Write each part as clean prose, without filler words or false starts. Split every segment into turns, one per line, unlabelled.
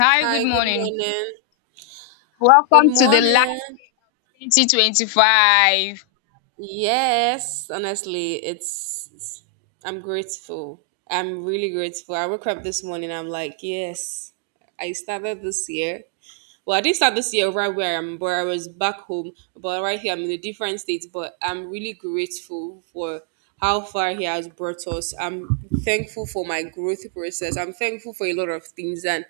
Hi, good
Hi, good
morning.
morning. Good
Welcome to the
morning.
last 2025.
Yes, honestly, I'm grateful. I'm really grateful. I woke up this morning, I'm like, yes, I started this year. Well, I didn't start this year right where I am, but I was back home. But right here, I'm in a different state. But I'm really grateful for how far he has brought us. I'm thankful for my growth process. I'm thankful for a lot of things. And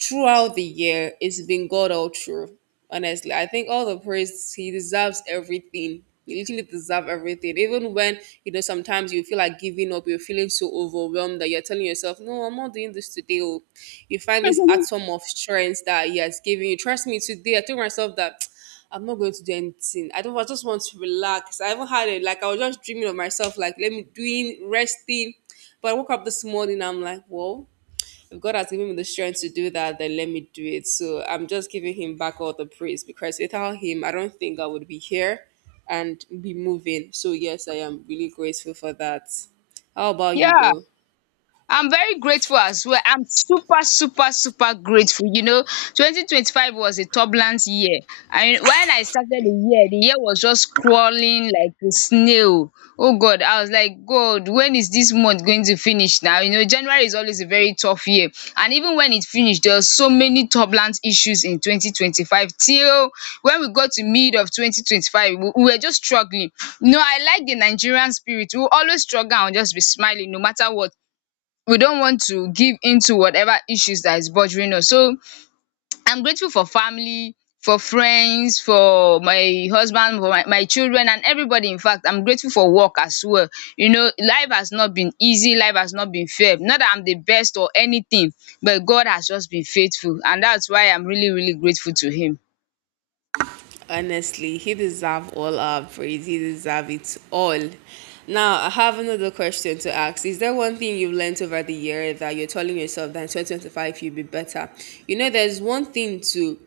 throughout the year, it's been God all through. Honestly, I think all the praise He deserves everything. He literally deserves everything. Even when you know sometimes you feel like giving up, you're feeling so overwhelmed that you're telling yourself, "No, I'm not doing this today." Oh, you find this atom of strength that He has given you. Trust me, today I told myself that I'm not going to do anything. I don't. I just want to relax. I haven't had it. Like I was just dreaming of myself, like let me doing resting. But I woke up this morning. I'm like, "Whoa." If God has given me the strength to do that, then let me do it. So I'm just giving him back all the praise because without him, I don't think I would be here and be moving. So yes, I am really grateful for that. How about you
Yeah.
though?
I'm very grateful as well. I'm super, super, super grateful. You know, 2025 was a turbulent year. And when I started the year was just crawling like a snail. Oh God, I was like, God, when is this month going to finish now? You know, January is always a very tough year. And even when it finished, there were so many turbulent issues in 2025. Till when we got to mid of 2025, we were just struggling. You know, I like the Nigerian spirit. We will always struggle and just be smiling no matter what. We don't want to give into whatever issues that is bothering us. So I'm grateful for family, for friends, for my husband, for my children, and everybody. In fact, I'm grateful for work as well. You know, life has not been easy, life has not been fair. Not that I'm the best or anything, but God has just been faithful, and that's why I'm really, really grateful to Him.
Honestly, he deserves all our praise. He deserves it all. Now I have another question to ask. Is there one thing you've learned over the year that you're telling yourself that in 2025 you'll be better? You know, there's one thing to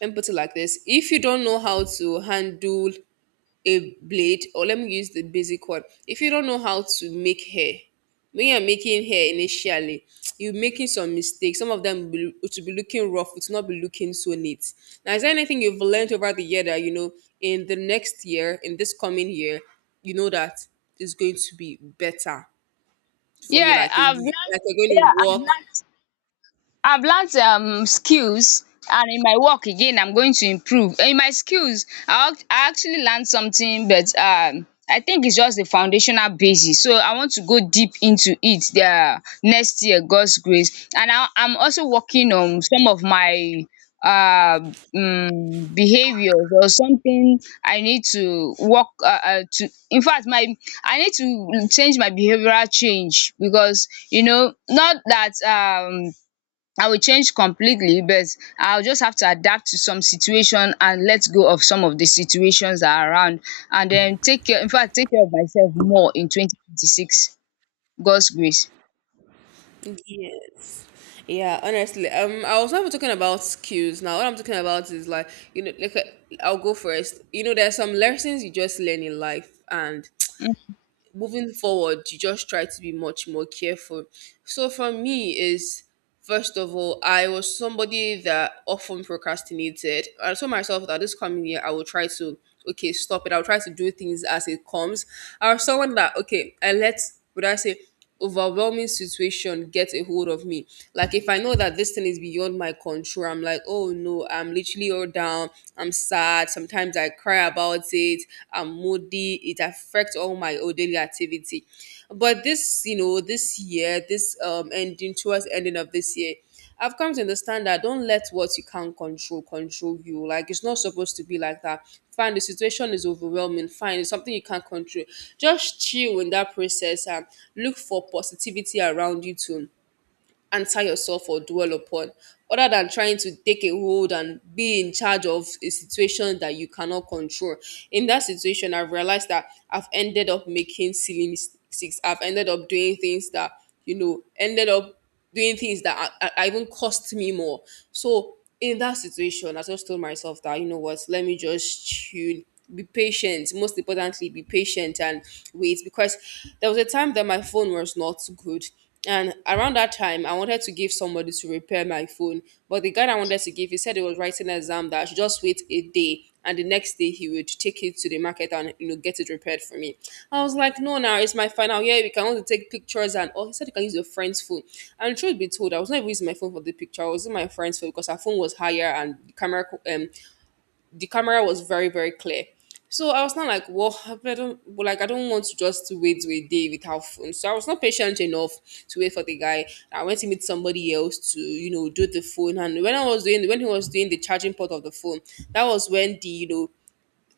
and put it like this, if you don't know how to handle a blade, or let me use the basic one, if you don't know how to make hair, when you're making hair initially you're making some mistakes, some of them will to be looking rough, it will not be looking so neat. Now is there anything you've learned over the year that you know in the next year, in this coming year, you know that is going to be better for you,
Yeah,
like
I've learned.
like you're going
Yeah,
to
I've
work.
learned I've learned skills, and in my work again I'm going to improve. In my skills, I actually learned something, but I think it's just the foundational basis, so I want to go deep into it next year, God's grace. And I'm also working on some of my uh behaviours or something. I need to work to In fact, my I need to change my behavioural change, because you know, not that I will change completely, but I'll just have to adapt to some situation and let go of some of the situations that are around, and then take care of myself more in 2026. God's grace.
Yes. Yeah, honestly. I was never talking about skills. Now, what I'm talking about is like, you know, I'll go first. You know, there's some lessons you just learn in life and moving forward, you just try to be much more careful. So for me is first of all, I was somebody that often procrastinated. I told myself that this coming year I will try to, okay, stop it. I'll try to do things as it comes. I was someone that, okay, I let, would I say, overwhelming situation get a hold of me. Like if I know that this thing is beyond my control, I'm like, oh no, I'm literally all down. I'm sad. Sometimes I cry about it. I'm moody. It affects all my oh, daily activity. But this, you know, this year, this ending towards ending of this year, I've come to understand that don't let what you can't control control you. Like it's not supposed to be like that. Fine, the situation is overwhelming. Fine, it's something you can't control. Just chill in that process and look for positivity around you too, answer yourself or dwell upon, other than trying to take a hold and be in charge of a situation that you cannot control. In that situation, I've realized that I've ended up making silly mistakes. I've ended up doing things that, you know, ended up doing things that I even cost me more. So in that situation, I just told myself that, you know what, let me just tune, be patient, most importantly be patient and wait. Because there was a time that my phone was not good, and around that time, I wanted to give somebody to repair my phone. But the guy I wanted to give, he said he was writing an exam, that I should just wait a day. And the next day he would take it to the market and you know get it repaired for me. I was like, no, now it's my final year. We can only take pictures and all. He said you can use your friend's phone. And truth be told, I was not even using my phone for the picture. I was using my friend's phone because her phone was higher and um the camera was very very clear. So I was not like, well, I don't, well, like I don't want to just wait to a day without phone. So I was not patient enough to wait for the guy. I went to meet somebody else to, you know, do the phone. And when he was doing the charging port of the phone, that was when the you know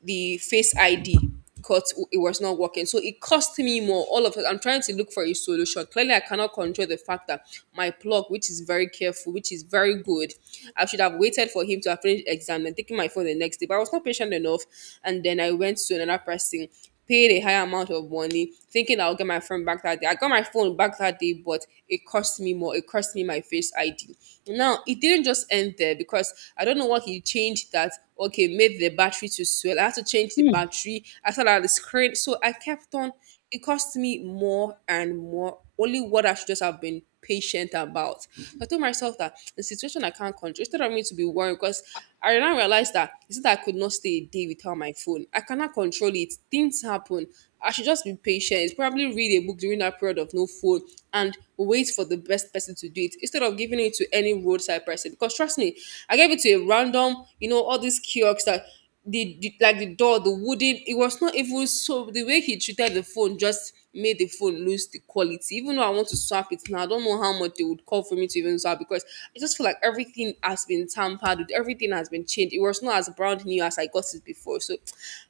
the face ID, because it was not working. So it cost me more. All of it. I'm trying to look for a solution. Clearly, I cannot control the fact that my plug, which is very careful, which is very good, I should have waited for him to have finished exam and taken my phone the next day. But I was not patient enough, and then I went to another person, paid a higher amount of money, thinking I'll get my phone back that day. I got my phone back that day, but it cost me more. It cost me my face ID. Now, it didn't just end there because I don't know what he changed that, okay, made the battery to swell. I had to change the
Hmm.
battery. I thought out the screen. So I kept on. It cost me more and more. Only what I should just have been patient about. So I told myself that the situation I can't control, instead of me to be worried, because I now realized that it's not that I could not stay a day without my phone. I cannot control it. Things happen. I should just be patient. Probably read a book during that period of no phone and wait for the best person to do it instead of giving it to any roadside person. Because trust me, I gave it to a random, you know, all these kiosks that the like the door, the wooden, it was not even so, the way he treated the phone just made the phone lose the quality. Even though I want to swap it now, I don't know how much they would call for me to even swap because I just feel like everything has been tampered with, everything has been changed. It was not as brand new as I got it before. So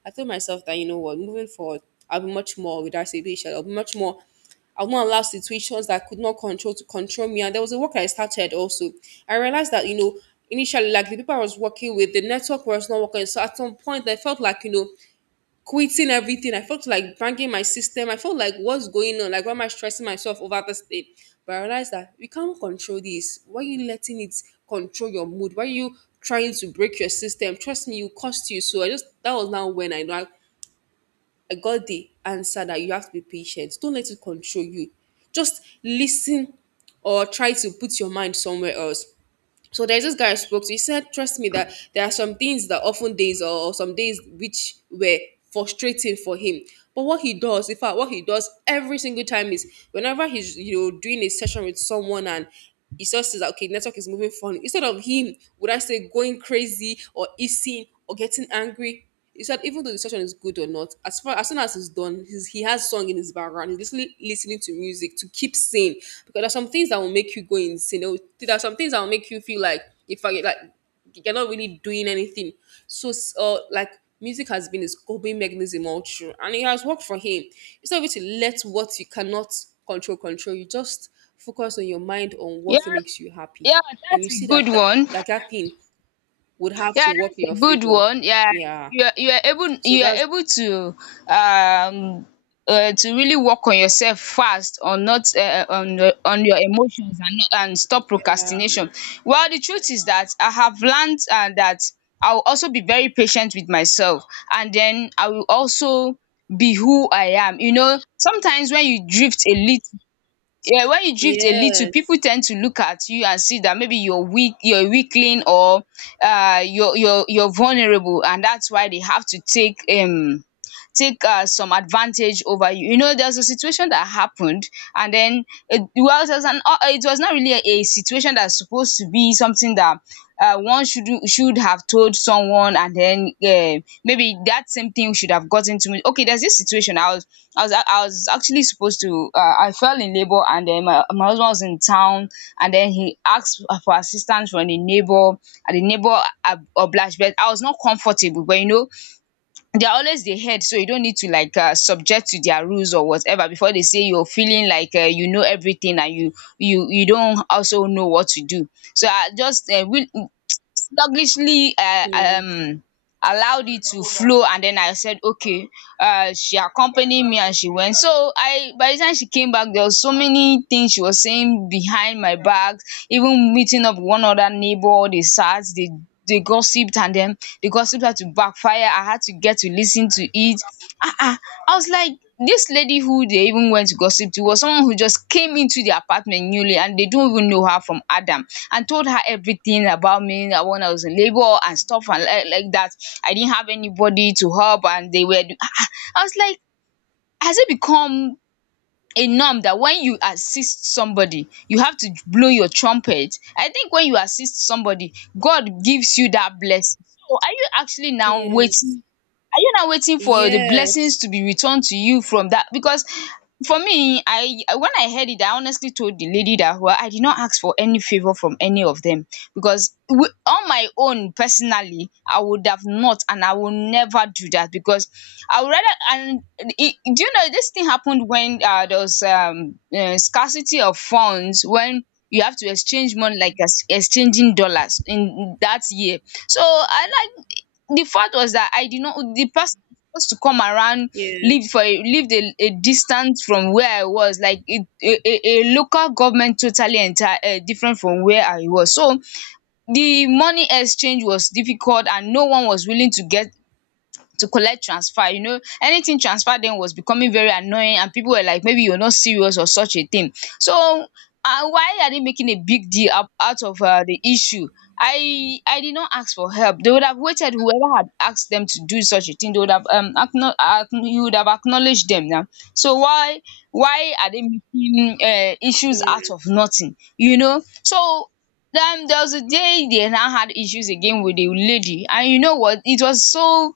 I told myself that you know what, moving forward, I'll be much more with RCB, I'll be much more, I won't allow situations that I could not control to control me. And there was a work I started also. I realized that, you know, initially, like the people I was working with, the network was not working. So at some point, I felt like, you know, quitting everything. I felt like banging my system. I felt like, what's going on? Like, why am I stressing myself over this thing? But I realized that we can't control this. Why are you letting it control your mood? Why are you trying to break your system? Trust me, it will cost you. So I just, that was now when I know I got the answer that you have to be patient. Don't let it control you. Just listen or try to put your mind somewhere else. So there's this guy I spoke to. He said, trust me that there are some things that often days, or some days which were frustrating for him. But what he does, in fact, what he does every single time is whenever he's you know doing a session with someone and he just says okay, network is moving funny. Instead of him, would I say going crazy or hissing or getting angry, he said even though the session is good or not, as far as soon as it's done, he has song in his background. He's listening to music to keep sane because there's some things that will make you go insane. There are some things that will make you feel like if I like you're not really doing anything. So like music has been his coping mechanism all through, and it has worked for him. Instead of you to let what you cannot control control, you just focus on your mind on
Yeah,
what makes you happy,
yeah,
and you
that's a
see
good
that that
one.
that, that thing would have to
Yeah,
work in
that's
your
a good
favor.
one. Yeah,
Yeah.
you are able
So
you are
that's
able um to really work on yourself fast on not on your emotions, and not, and stop procrastination. Well, the truth is that I have learned that I will also be very patient with myself, and then I will also be who I am. You know, sometimes when you drift a little, people
yes,
tend to look at you and see that maybe you're weak, you're weakling, or you're vulnerable, and that's why they have to take some advantage over you. You know, there's a situation that happened, and then it was not really a situation that's supposed to be something that one should have told someone, and then maybe that same thing should have gotten to me. Okay, there's this situation. I was actually supposed to I fell in labor, and then my husband was in town, and then he asked for assistance from the neighbor, and the neighbor obliged. But I was not comfortable. But you know, they are always the head, so you don't need to like subject to their rules or whatever before they say you're feeling like you know everything and you don't also know what to do. So I just will sluggishly
yes,
allowed it to flow. And then I said, okay, she accompanied me and she went. So I by the time she came back, there was so many things she was saying behind my back, even meeting up with one other neighbor. They sat, they gossiped, and then the gossip had to backfire. I had to get to listen to it. Ah. Ah, I was like, this lady who they even went to gossip to was someone who just came into the apartment newly, and they don't even know her from Adam, and told her everything about me that when I was in labor and stuff, and like that. I didn't have anybody to help, and they were. I was like, has it become a norm that when you assist somebody, you have to blow your trumpet? I think when you assist somebody, God gives you that blessing. So
yes,
are you not waiting for the
yes,
blessings to be returned to you from that? Because for me, I when I heard it, I honestly told the lady that, well, I did not ask for any favor from any of them, because on my own personally, I would have not, and I will never do that because I would rather. And do you know this thing happened when there was scarcity of funds, when you have to exchange money like exchanging dollars in that year. So I like the fact was that I did not the person was supposed to come around,
yes,
lived for a lived a distance from where I was, like a local government totally entire, different from where I was. So the money exchange was difficult, and no one was willing to get, to collect transfer, you know, anything. Transfer then was becoming very annoying, and people were like, maybe you're not serious or such a thing. So why are they making a big deal out of the issue? I did not ask for help. They would have waited. Whoever had asked them to do such a thing, they would have you would have acknowledged them now. So why are they making issues out
yes,
of nothing, you know. So then there was a day they now had issues again with the lady, and you know what it was. So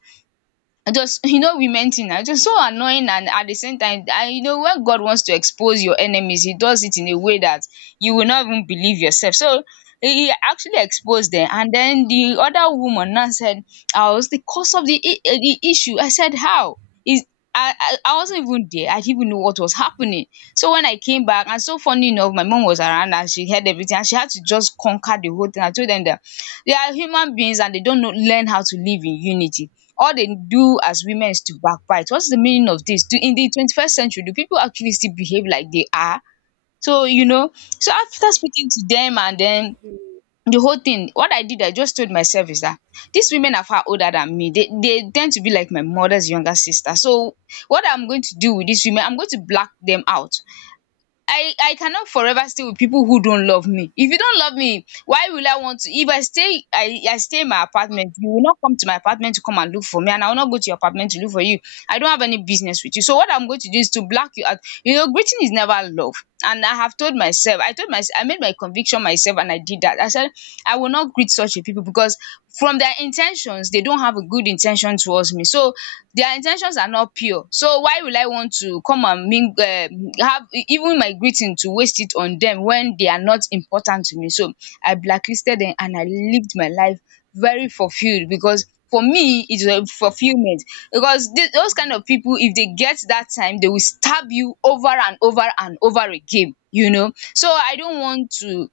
I just you know, women thing na just so annoying. And at the same time, and you know, when God wants to expose your enemies, he does it in a way that you will not even believe yourself. So he actually exposed them, and then the other woman now said I was the cause of the the issue. I said, how is... I wasn't even there. I didn't even know what was happening. So when I came back, and so funny enough my mom was around and she heard everything, and she had to just conquer the whole thing. I told them that they are human beings, and they don't know learn how to live in unity. All they do as women is to backbite. What's the meaning of this? Do In the 21st century, do people actually still behave like they are? So, you know, so after speaking to them and then the whole thing, what I did, I just told myself is that these women are far older than me. They tend to be like my mother's younger sister. So what I'm going to do with these women, I'm going to black them out. I cannot forever stay with people who don't love me. If you don't love me, why will I want to? If I stay, I stay in my apartment. You will not come to my apartment to come and look for me, and I will not go to your apartment to look for you. I don't have any business with you. So what I'm going to do is to block you out. You know, greeting is never love. And I have told myself, I made my conviction myself, and I did that. I said I will not greet such a people because from their intentions, they don't have a good intention towards me. So their in ten tions are not pure. So why will I want to come and ming have even my greeting to waste it on them when they are not important to me? So I blacklisted them, and I lived my life very fulfilled, because for me it is a fulfillment. Because this those kind of people, if they get that time, they will stab you over and over and over again, you know. So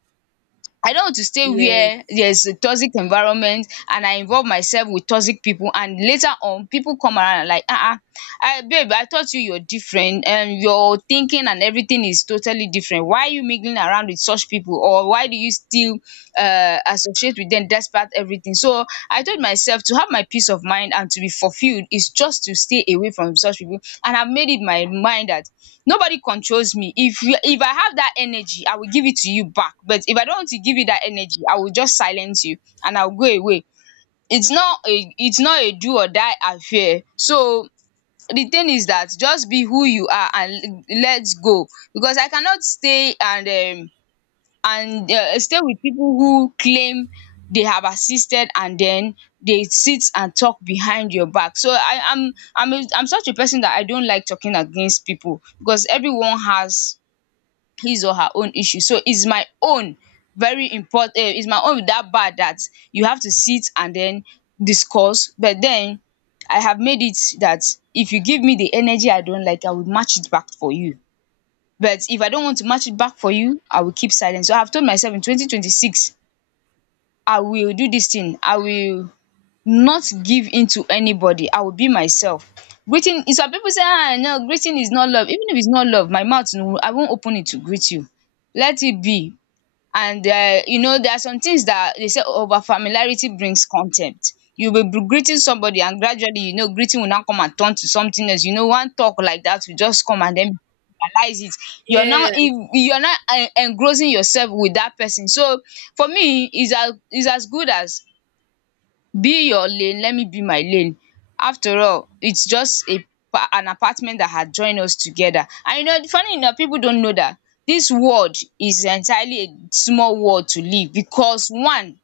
I don't want to stay
yes,
where
yes,
there's a toxic environment, and I involve myself with toxic people, and later on people come around and like, ah, I babe, I thought you're different and your thinking and everything is totally different. Why are you mingling around with such people, or why do you still associate with them despite everything? So I told myself to have my peace of mind and to be fulfilled is just to stay away from such people, and I've made it my mind that nobody controls me. If you if I have that energy, I will give it to you back, but if I don't want to give you that energy, I will just silence you and I'll go away. It's not a it's not a do or die affair. So the thing is that just be who you are, and let's go, because I cannot stay and um stay with people who claim they have assisted and then they sit and talk behind your back. So I am I'm a, I'm such a person that I don't like talking against people because everyone has his or her own issue. So it's my own very important, is my own, that bad, that you have to sit and then discuss. But then I have made it that if you give me the energy I don't like, I will match it back for you. But if I don't want to match it back for you, I will keep silent. So I have told myself in 2026 I will do this thing. I will not give in to anybody. I will be myself. Greeting, some people say, ah, no, greeting is not love. Even if it's not love, my mouth, no, I won't open it to greet you. Let it be. And you know, there are some things that they say: over familiarity brings contempt. You'll be greeting somebody, and gradually, you know, greeting will now come and turn to something else. You know, one talk like that will just come, and then realize it, you're not
yes.
in, you're not en engrossing yourself with that person. So for me, it's as good as be your lane, let me be my lane. After all, it's just a an apartment that had joined us together. And you know, funny enough, people don't know that this world is entirely a small world to live, because one,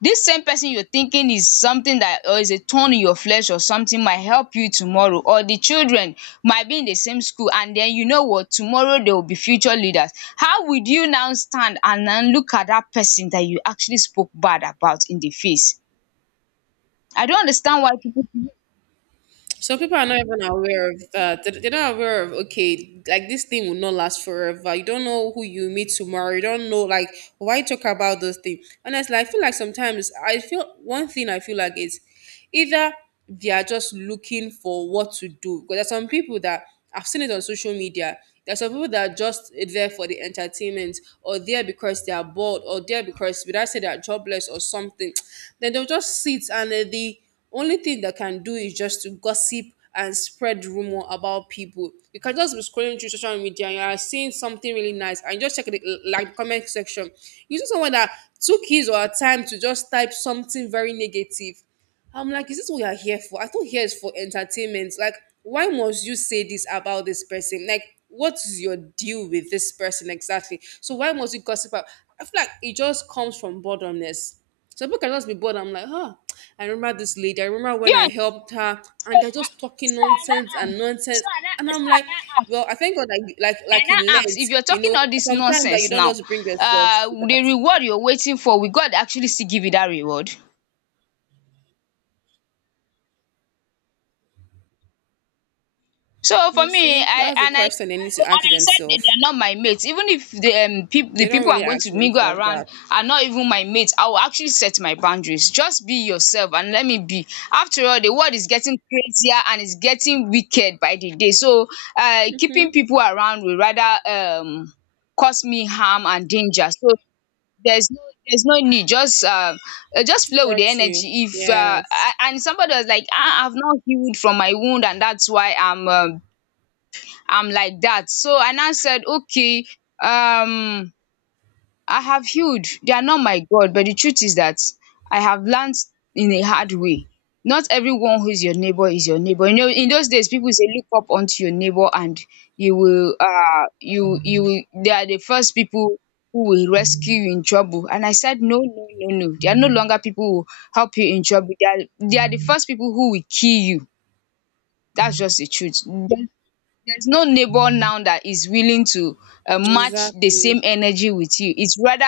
this same person you're thinking is something, that or is a thorn in your flesh, or something, might help you tomorrow. Or the children might be in the same school, and then, you know what, tomorrow they will be future leaders. How would you now stand and then look at that person that you actually spoke bad about in the face? I don't understand why people do.
Some people are not even aware of that. They're not aware of okay, like this thing will not last forever. You don't know who you meet tomorrow. You don't know, like why talk about those things. Honestly, I feel like sometimes I feel one thing I feel like is either they are just looking for what to do. Because there's some people that I've seen it on social media. There's some people that are just there for the entertainment, or there because they are bored, or there because would I say they are jobless or something. Then they'll just sit and the only thing that can do is just to gossip and spread rumor about people. You can just be scrolling through social media and you are seeing something really nice and you just check the like the comment section. You see someone that took his or her time to just type something very negative. I'm like, is this what you're here for? I thought here is for entertainment. Like, why must you say this about this person? Like, what is your deal with this person exactly? So why must you gossip about? I feel like it just comes from boredomness. Some people can just be bored. I'm like, huh, I remember this lady. I remember when
You
I helped
understand?
her,
So
and they're
I,
just talking
so I
nonsense
now
and
ask.
nonsense. And
So
I'm
I
like,
now ask.
well, I thank God, like, like,
I
like you
now ask,
learned,
if you're talking all this
sometimes that you
nonsense
don't
now,
just bring yourself to
the
that.
reward you're waiting for, will God actually still give you that reward? So for
You
me,
see,
I
that's the
and I
question they need to
and
ask
I said that they
themselves.
are not my mates. Even if the
They
the
don't
people
really
I'm going
ask
to mingle
themselves
around
that.
are not even my mates, I will actually set my boundaries. Just be yourself and let me be. After all, the world is getting crazier and it's getting wicked by the day. So keeping people around will rather cause me harm and danger. So there's no there's no need. Just flow with
For
the
you.
energy. If
Yes.
and somebody was like, ah, I've not healed from my wound and that's why I'm I am like that, so I now said, okay, um I have healed, they are not my god. But the truth is that I have learned in a hard way, not everyone who is your neighbor is your neighbor. You know, in those days, people say look up onto your neighbor and you will, you will, they are the first people who will rescue you in trouble. And I said, no, no, no, no, they are no longer people who help you in trouble. They are, they are the first people who will kill you. That's just the truth. They There's no neighbor now that is willing to match the
Exactly.
same energy with you. It's rather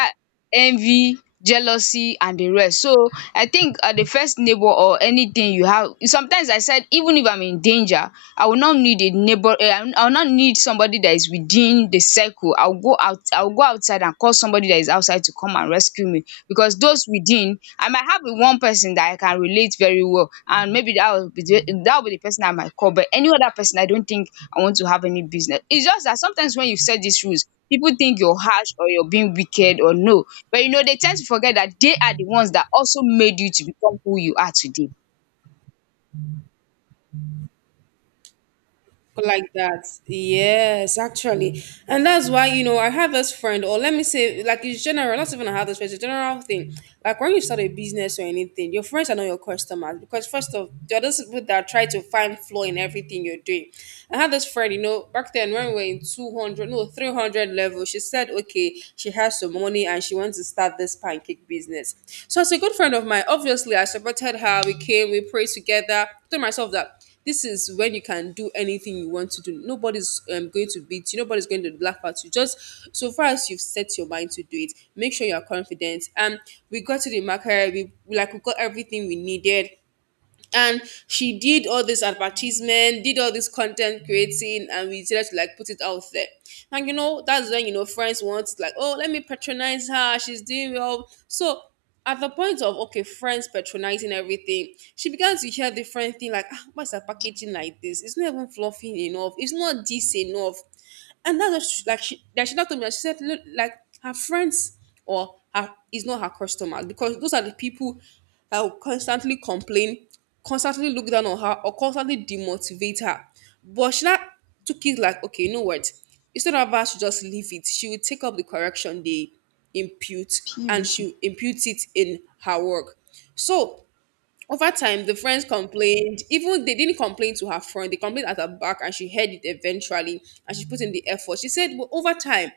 envy, jealousy and the rest. So I think, the first neighbor or anything you have, sometimes I said even if I'm in danger, I will not need a neighbor. I will not need somebody that is within the circle. I'll go out, I'll go outside and call somebody that is outside to come and rescue me, because those within, I might have one person that I can relate very well and maybe that will be that will be the person I might call. But any other person, I don't think I want to have any business. It's just that sometimes when you set these rules, people think you're harsh or you're being wicked, or no. But you know, they tend to forget that they are the ones that also made you to become who you are today.
Like that. Yes, actually. And that's why, you know, I have this friend, or let me say, like, it's general, not even I have this friend, it's a general thing. Like, when you start a business or anything, your friends are not your customers because, first of, they're those people that try to find flaw in everything you're doing. I had this friend, you know, back then when we were in 200, no, 300 level. She said, okay, she has some money and she wants to start this pancake business. So, as a good friend of mine, obviously, I supported her. We came, we prayed together, told myself that this is when you can do anything you want to do. Nobody's going to beat you. Nobody's going to laugh at you. Just so far as you've set your mind to do it, make sure you're confident. We got to the market. We like we got everything we needed, and she did all this advertisement, did all this content creating, and we decided to like put it out there. And you know, that's when you know friends want, like, oh, let me patronize her, she's doing well. So at the point of okay friends patronizing everything, she began to hear different thing like, ah, why is her packaging like this, it's not even fluffy enough, it's not this enough. And that's just like, she like she now told me that she said, look, like her friends or her is not her customers, because those are the people that will constantly complain, constantly look down on her, or constantly demotivate her. But she now took it like, okay, you know what? Instead of her to just leave it, she will take up the correction they impute, and
Beautiful.
she imputes it in her work. So over time, the friends complained. Even they didn't complain to her front, they complained at her back, and she heard it eventually. And she put in the effort. She said, well, over time,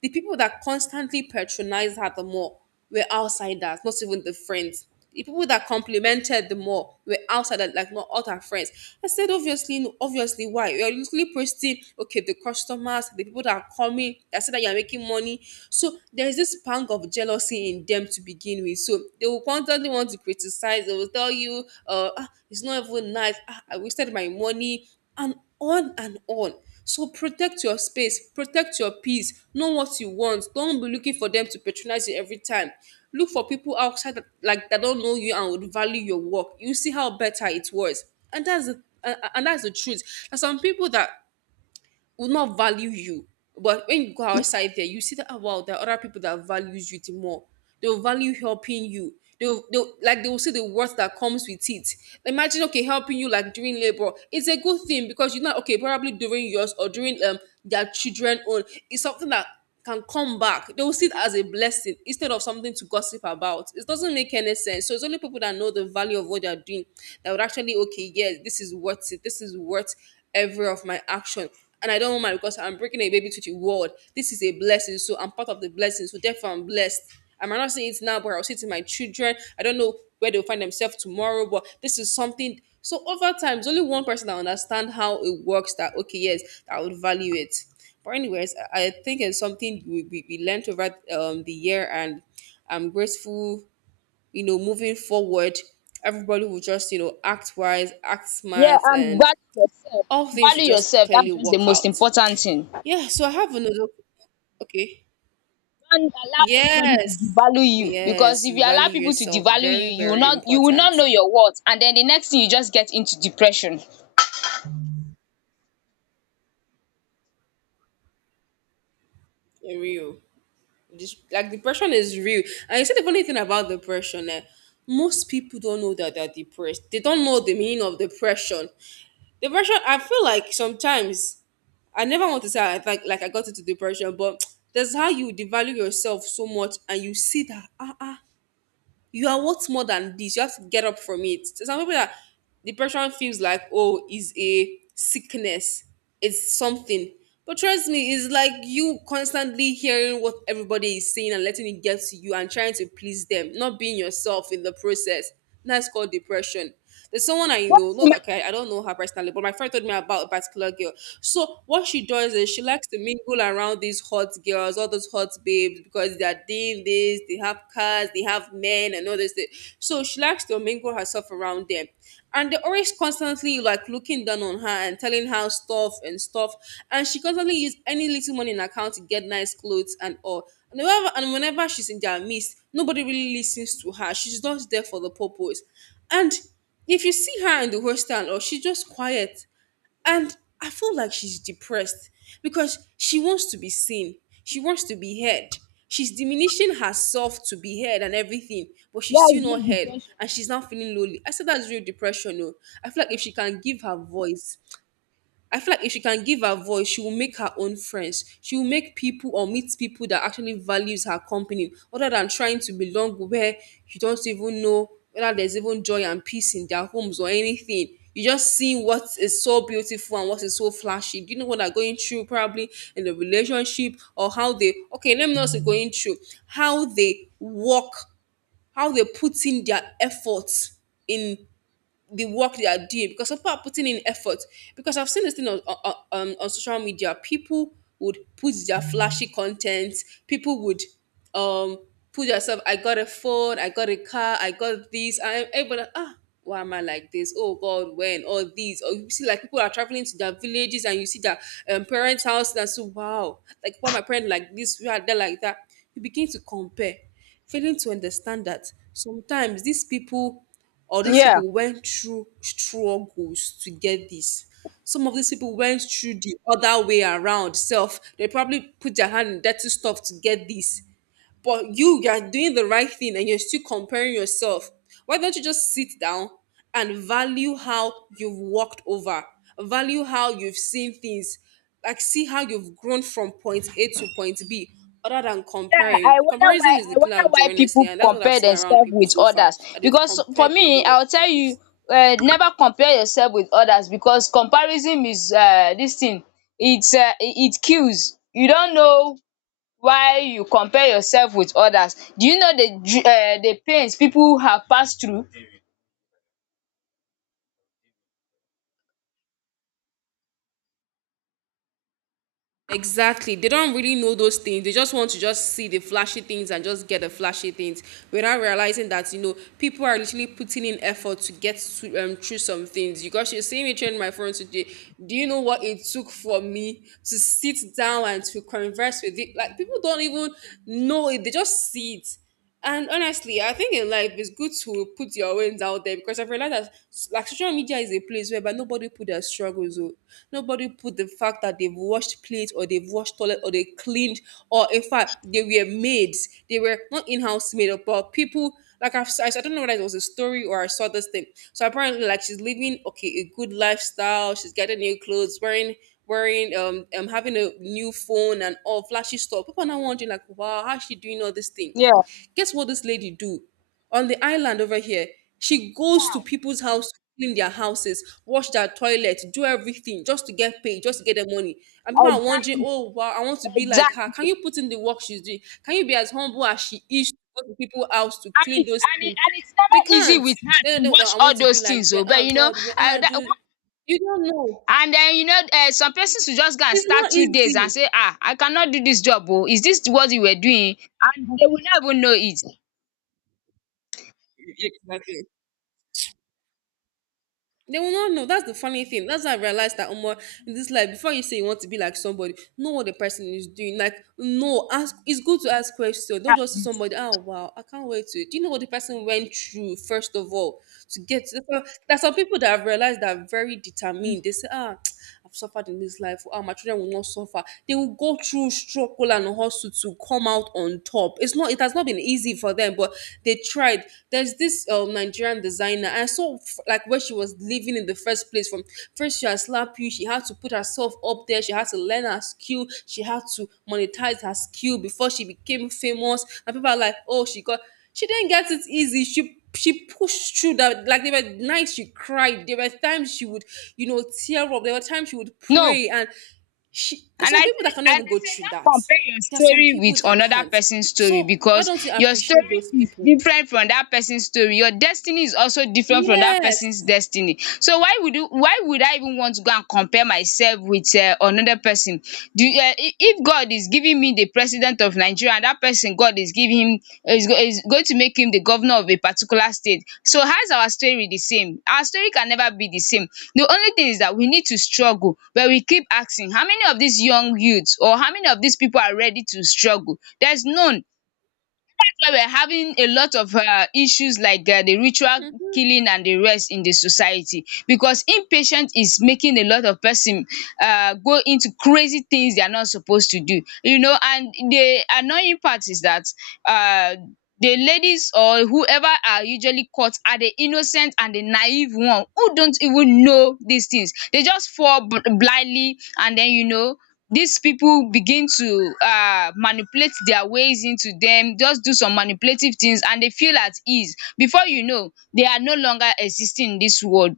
the people that constantly patronized her the more were outsiders, not even the friends. The people that complimented the more were outsiders, like not all her friends. I said, obviously, no, obviously, why? You're literally posting, okay, the customers, the people that are coming, that said that you're making money. So there's this pang of jealousy in them to begin with. So they will constantly want to criticize. They will tell you, "Ah, it's not even nice. Ah, I wasted my money," and on and on. So protect your space, protect your peace, know what you want. Don't be looking for them to patronize you every time. Look for people outside that, like that don't know you and would value your work. You see how better it was. And that's the and that's the truth. There's some people that will not value you. But when you go outside there, you see that oh, wow, there are other people that values you the more. They'll value helping you. They'll like they will see the worth that comes with it. Imagine okay, helping you like during labor. It's a good thing because you know okay, probably during yours or during their children own. It's something that can come back. They will see it as a blessing instead of something to gossip about. It doesn't make any sense. So it's only people that know the value of what they're doing that would actually okay, yes, this is worth it. This is worth every of my action, and I don't mind because I'm bringing a baby to the world. This is a blessing, so I'm part of the blessing. So therefore, I'm blessed. I am not saying it now, but I'll see it in my children. I don't know where they'll find themselves tomorrow, but this is something. So over time, there's only one person that understand how it works. That okay, yes, that would value it. But anyways, I think it's something we learned over the year, and I'm grateful. You know, moving forward, everybody will just you know act wise, act
Yeah,
smart,
and
and
value yourself.
all things will
Value
just
yourself.
clearly
That's just the
work
most
out.
important thing.
Yeah, so I have another. Okay.
Don't allow anybody to
Yes.
devalue you, because
Yes.
if you allow
Value
people to
yourself.
devalue you,
Very, very
you will not
important.
know your worth, and then the next thing, you just get into depression.
Real. This, like depression is real. And you said the funny thing about depression, eh, most people don't know that they're depressed. They don't know the meaning of depression. Depression, I feel like sometimes I never want to say I like I got into depression, but that's how you devalue yourself so much and you see that ah ah you are worth more than this. You have to get up from it. So some people that depression feels like, oh, is a sickness, it's something. But trust me, it's like you constantly hearing what everybody is saying and letting it get to you and trying to please them, not being yourself in the process. That's called depression. There's someone I know,
Yes,
not
human.
like I don't know her personally, but my friend told me about a particular girl. So what she does is she likes to mingle around these hot girls, all those hot babes, because they are doing this, they have cars, they have men and all this thing. So she likes to mingle herself around them. And they're always constantly like looking down on her and telling her stuff and stuff. And she constantly use any little money in her account to get nice clothes and all. And whenever she's in their midst, nobody really listens to her. She's not there for the purpose. And if you see her in the hostel or she's just quiet, and I feel like she's depressed because she wants to be seen. She wants to be heard. She's diminishing herself to be heard and everything, but she's
Yes,
still
real
not heard,
depression.
and she's now feeling lonely. I said that's real depression, no. I feel like if she can give her voice, I feel like if she can give her voice, she will make her own friends. She will make people or meet people that actually values her company, other than trying to belong where you don't even know whether there's even joy and peace in their homes or anything. You just see what is so beautiful and what is so flashy. Do you know what they're going through probably in the relationship or how they okay, let me not say going through, how they work, how they put in their efforts in the work they are doing because people are putting in effort. Because I've seen this thing on social media, people would put their flashy content, people would um put yourself, I got a phone, I got a car, I got this, I'm able, ah, why am I like this? Oh God, when all these, or you see like people are traveling to their villages and you see their parents' house and so wow, like why my parents like this, why they like that. You begin to compare, failing to understand that sometimes these people or these
Yeah.
people went through struggles to get this. Some of these people went through the other way around self. They probably put their hand in dirty stuff to get this. But you are doing the right thing and you're still comparing yourself. Why don't you just sit down and value how you've walked over, value how you've seen things, like see how you've grown from point A to point B, other than
Yeah,
comparing. Comparison is the
I
killer
wonder
of
why
joy, honestly,
people
and that's what I've
compare
seen around
themselves
people
with
so far
others.
that they've
Because for
compared a
me,
lot of
I will tell you,
times.
never compare yourself with others, because comparison is, this thing, it kills. You don't know why you compare yourself with others. Do you know the the pains people have passed through?
Exactly. They don't really know those things. They just want to just see the flashy things and just get the flashy things without realizing that, people are literally putting in effort to get to, through some things. Because you see me training my phone today. Do you know what it took for me to sit down and to converse with it? Like, people don't even know it. They just see it. And honestly, I think in life it's good to put your wins out there because I've realized that like social media is a place whereby nobody put their struggles out. Nobody put the fact that they've washed plates or they've washed toilet or they cleaned, or in fact they were maids. They were not in-house made, but people like I don't know whether it was a story or I saw this thing. So apparently like she's living okay, a good lifestyle, she's getting new clothes, wearing having a new phone and all flashy stuff. People are now wondering like, wow, how's she doing all this thing?
Yeah.
Guess what this lady do? On the island over here, she goes to people's house to clean their houses, wash their toilet, do everything just to get paid, just to get the money. And
Wow.
people are wondering,
Exactly.
oh wow, I want to be like her.
Exactly.
Can you put in the work she's doing? Can you be as humble as she is to go to people's house to clean those things?
And it's
They
never easy
can't.
with her
They
to
don't.
watch
I want
all
to be
those
like
things
them.
o,
Ah,
but you know,
God, where
I
I
that.
do. You don't know.
And then, you know, some persons will just go and
It's
start
not
2 days and
easy.
say, "Ah, I cannot do this job. Oh, is this what you were doing?" And they will not even know it.
Exactly. They will not know. That's the funny thing. That's why I realized that, Omar, in this life, before you say you want to be like somebody, know what the person is doing. Like, no, ask. It's good to ask questions. Don't
Dats
just say
it.
somebody, "Oh wow, I can't wait to." Do you know what the person went through first of all to get to? There are some people that have realized that are very determined. They say, ah, I've suffered in this life. Ah, my children will not suffer. They will go through struggle and hustle to come out on top. It's not. It has not been easy for them, but they tried. There's this Nigerian designer. I saw like where she was living in the first place. From first she had slapped you. She had to put herself up there. She had to learn her skill. She had to monetize her skill before she became famous. And people are like, oh, she didn't get it easy. She pushed through that. Like there were nights she cried. There were times she would, tear up. There were times she would
No.
pray. And she there's
And
some
I
people that
said,
can
and
even
I
go
said,
through that.
don't compare your
There are some
story
people
with
that
another
can't.
person's story,
So why
because
don't you
your
appreciate
story
those
is
people?
different from that person's story. Your destiny is also different from that person's
Yes.
destiny. So why would you, why would I even want to go and compare myself with another person? Do, if God is giving me the president of Nigeria, and that person, God is giving him, is going to make him the governor of a particular state. So how is our story the same? Our story can never be the same. The only thing is that we need to struggle, but we keep asking, how many of these young youths, or how many of these people, are ready to struggle? There's none. Why we are having a lot of issues, like the ritual
Mhm.
killing and the rest in the society, because impatient is making a lot of person go into crazy things they are not supposed to do. You know, and the annoying part is that um the ladies or whoever are usually caught are the innocent and the naive one who don't even know these things. They just fall blindly, and then, you know, dis pipu begin to manipulate their ways into dem, just do some manipulative things and dey feel at ease. Before you know, they are no longer existing in dis world,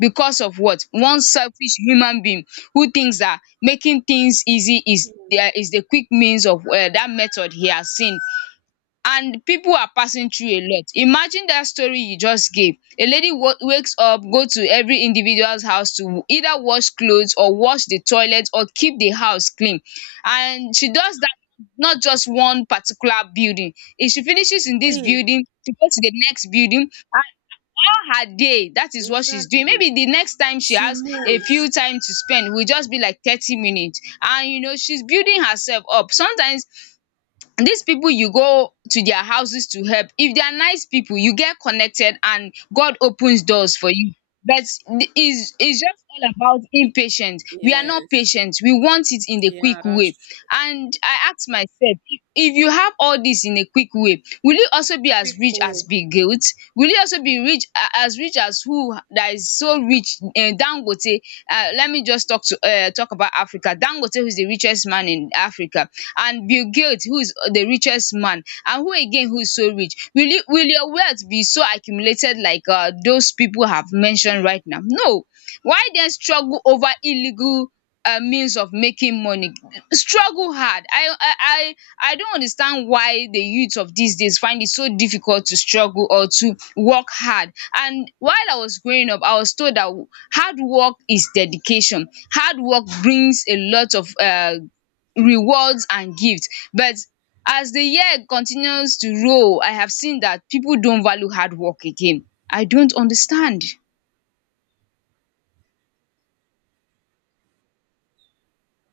because of what one selfish human being, who thinks that making things easy is the quick means of, that method he has seen. And people are passing through a lot. Imagine that story you just gave. A lady wakes up, go to every individual's house to either wash clothes or wash the toilet or keep the house clean. And she does that, not just one particular building. If she finishes in this
Clean.
building, she goes to the next building, and all her day, that is what she's doing.
Exactly.
Maybe the next time she
She
has a
moves.
few time to spend will just be like 30 minutes. And you know, she's building herself up. Sometimes these people you go to their houses to help, if they are nice people, you get connected and God opens doors for you. But it's just all about impatience. We are not
Yes.
patient, we want it in the quick
Yeah, that's
way.
true.
And I ask myself, if you have all this in a quick way, will you also be as
Quick
rich as
way.
Bill Gates? Will you also be as rich as who that is so rich? Dangote. Let me just talk to, talk about Africa. Dangote, who is the richest man in Africa, and Bill Gates, who is the richest man, and who again, who is so rich? Will your wealth be so accumulated like, those people have mentioned right now? No. Why then struggle over illegal means of making money? Struggle hard. I don't understand why the youth of these days find it so difficult to struggle or to work hard. And while I was growing up, I was told that hard work is dedication. Hard work brings a lot of rewards and gifts. But as the year continues to roll, I have seen that people don't value hard work again. I don't understand.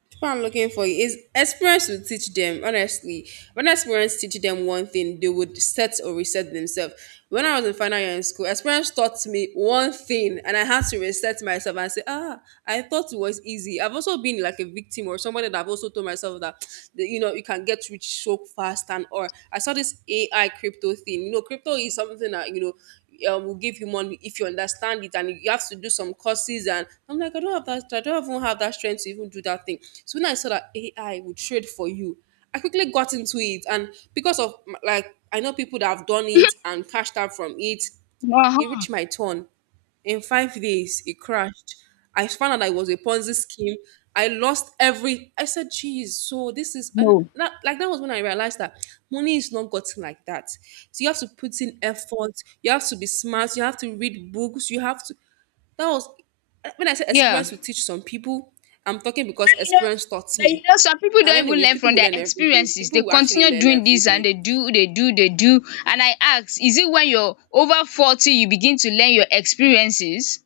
That's what I'm looking for, is experience will teach them honestly. When experience teach them one thing, they would set or reset themselves. When I was in final year in school, experience taught me one thing, and I had to reset myself and say, "Ah, I thought it was easy." I've also been like a victim, or somebody that I've also told myself that you know, you can get rich so fast. And or I saw this AI crypto thing. You know, crypto is something that will give you money if you understand it, and you have to do some courses. And I'm like, I don't have that. I don't even have that strength to even do that thing. So when I saw that AI would trade for you, I quickly got into it. And because of, like, I know people that have done it and cashed out from it, it
Uh-huh.
reached my turn. In 5 days, it crashed. I found out that it was a Ponzi scheme. I lost every. I said, "Geez, so this is and
No.
that," like that was when I realized that money is not gotten like that. So you have to put in effort. You have to be smart. You have to read books. You have to. That was when I said
Yeah.
experience will teach some people. I'm talking because experience taught
But you
me.
know, some people
And
don't even
anyways,
learn
people
from
will
their
learn every day.
experiences. They
People will actually
continue
learn
doing
every
this, and
day.
they do. And I ask, is it when you're over 40 you begin to learn your experiences?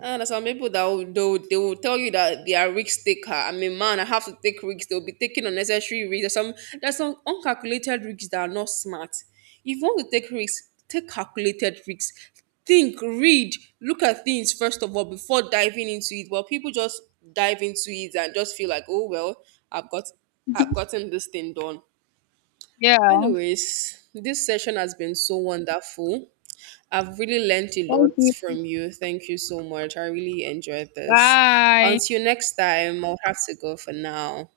And there's some people that will tell you that they are risk taker. I mean, man, I have to take risks. They'll be taking unnecessary risks. There's some uncalculated risks that are not smart. If you want to take risks, take calculated risks. Think, read, look at things first of all before diving into it. But people just dive into it and just feel like, oh well, I've got I've gotten this thing done.
Yeah.
Anyways, this session has been so wonderful. I've really learned a lot
Thank you.
from you. Thank you so much. I really enjoyed this.
Bye.
Until next time, I'll have to go for now.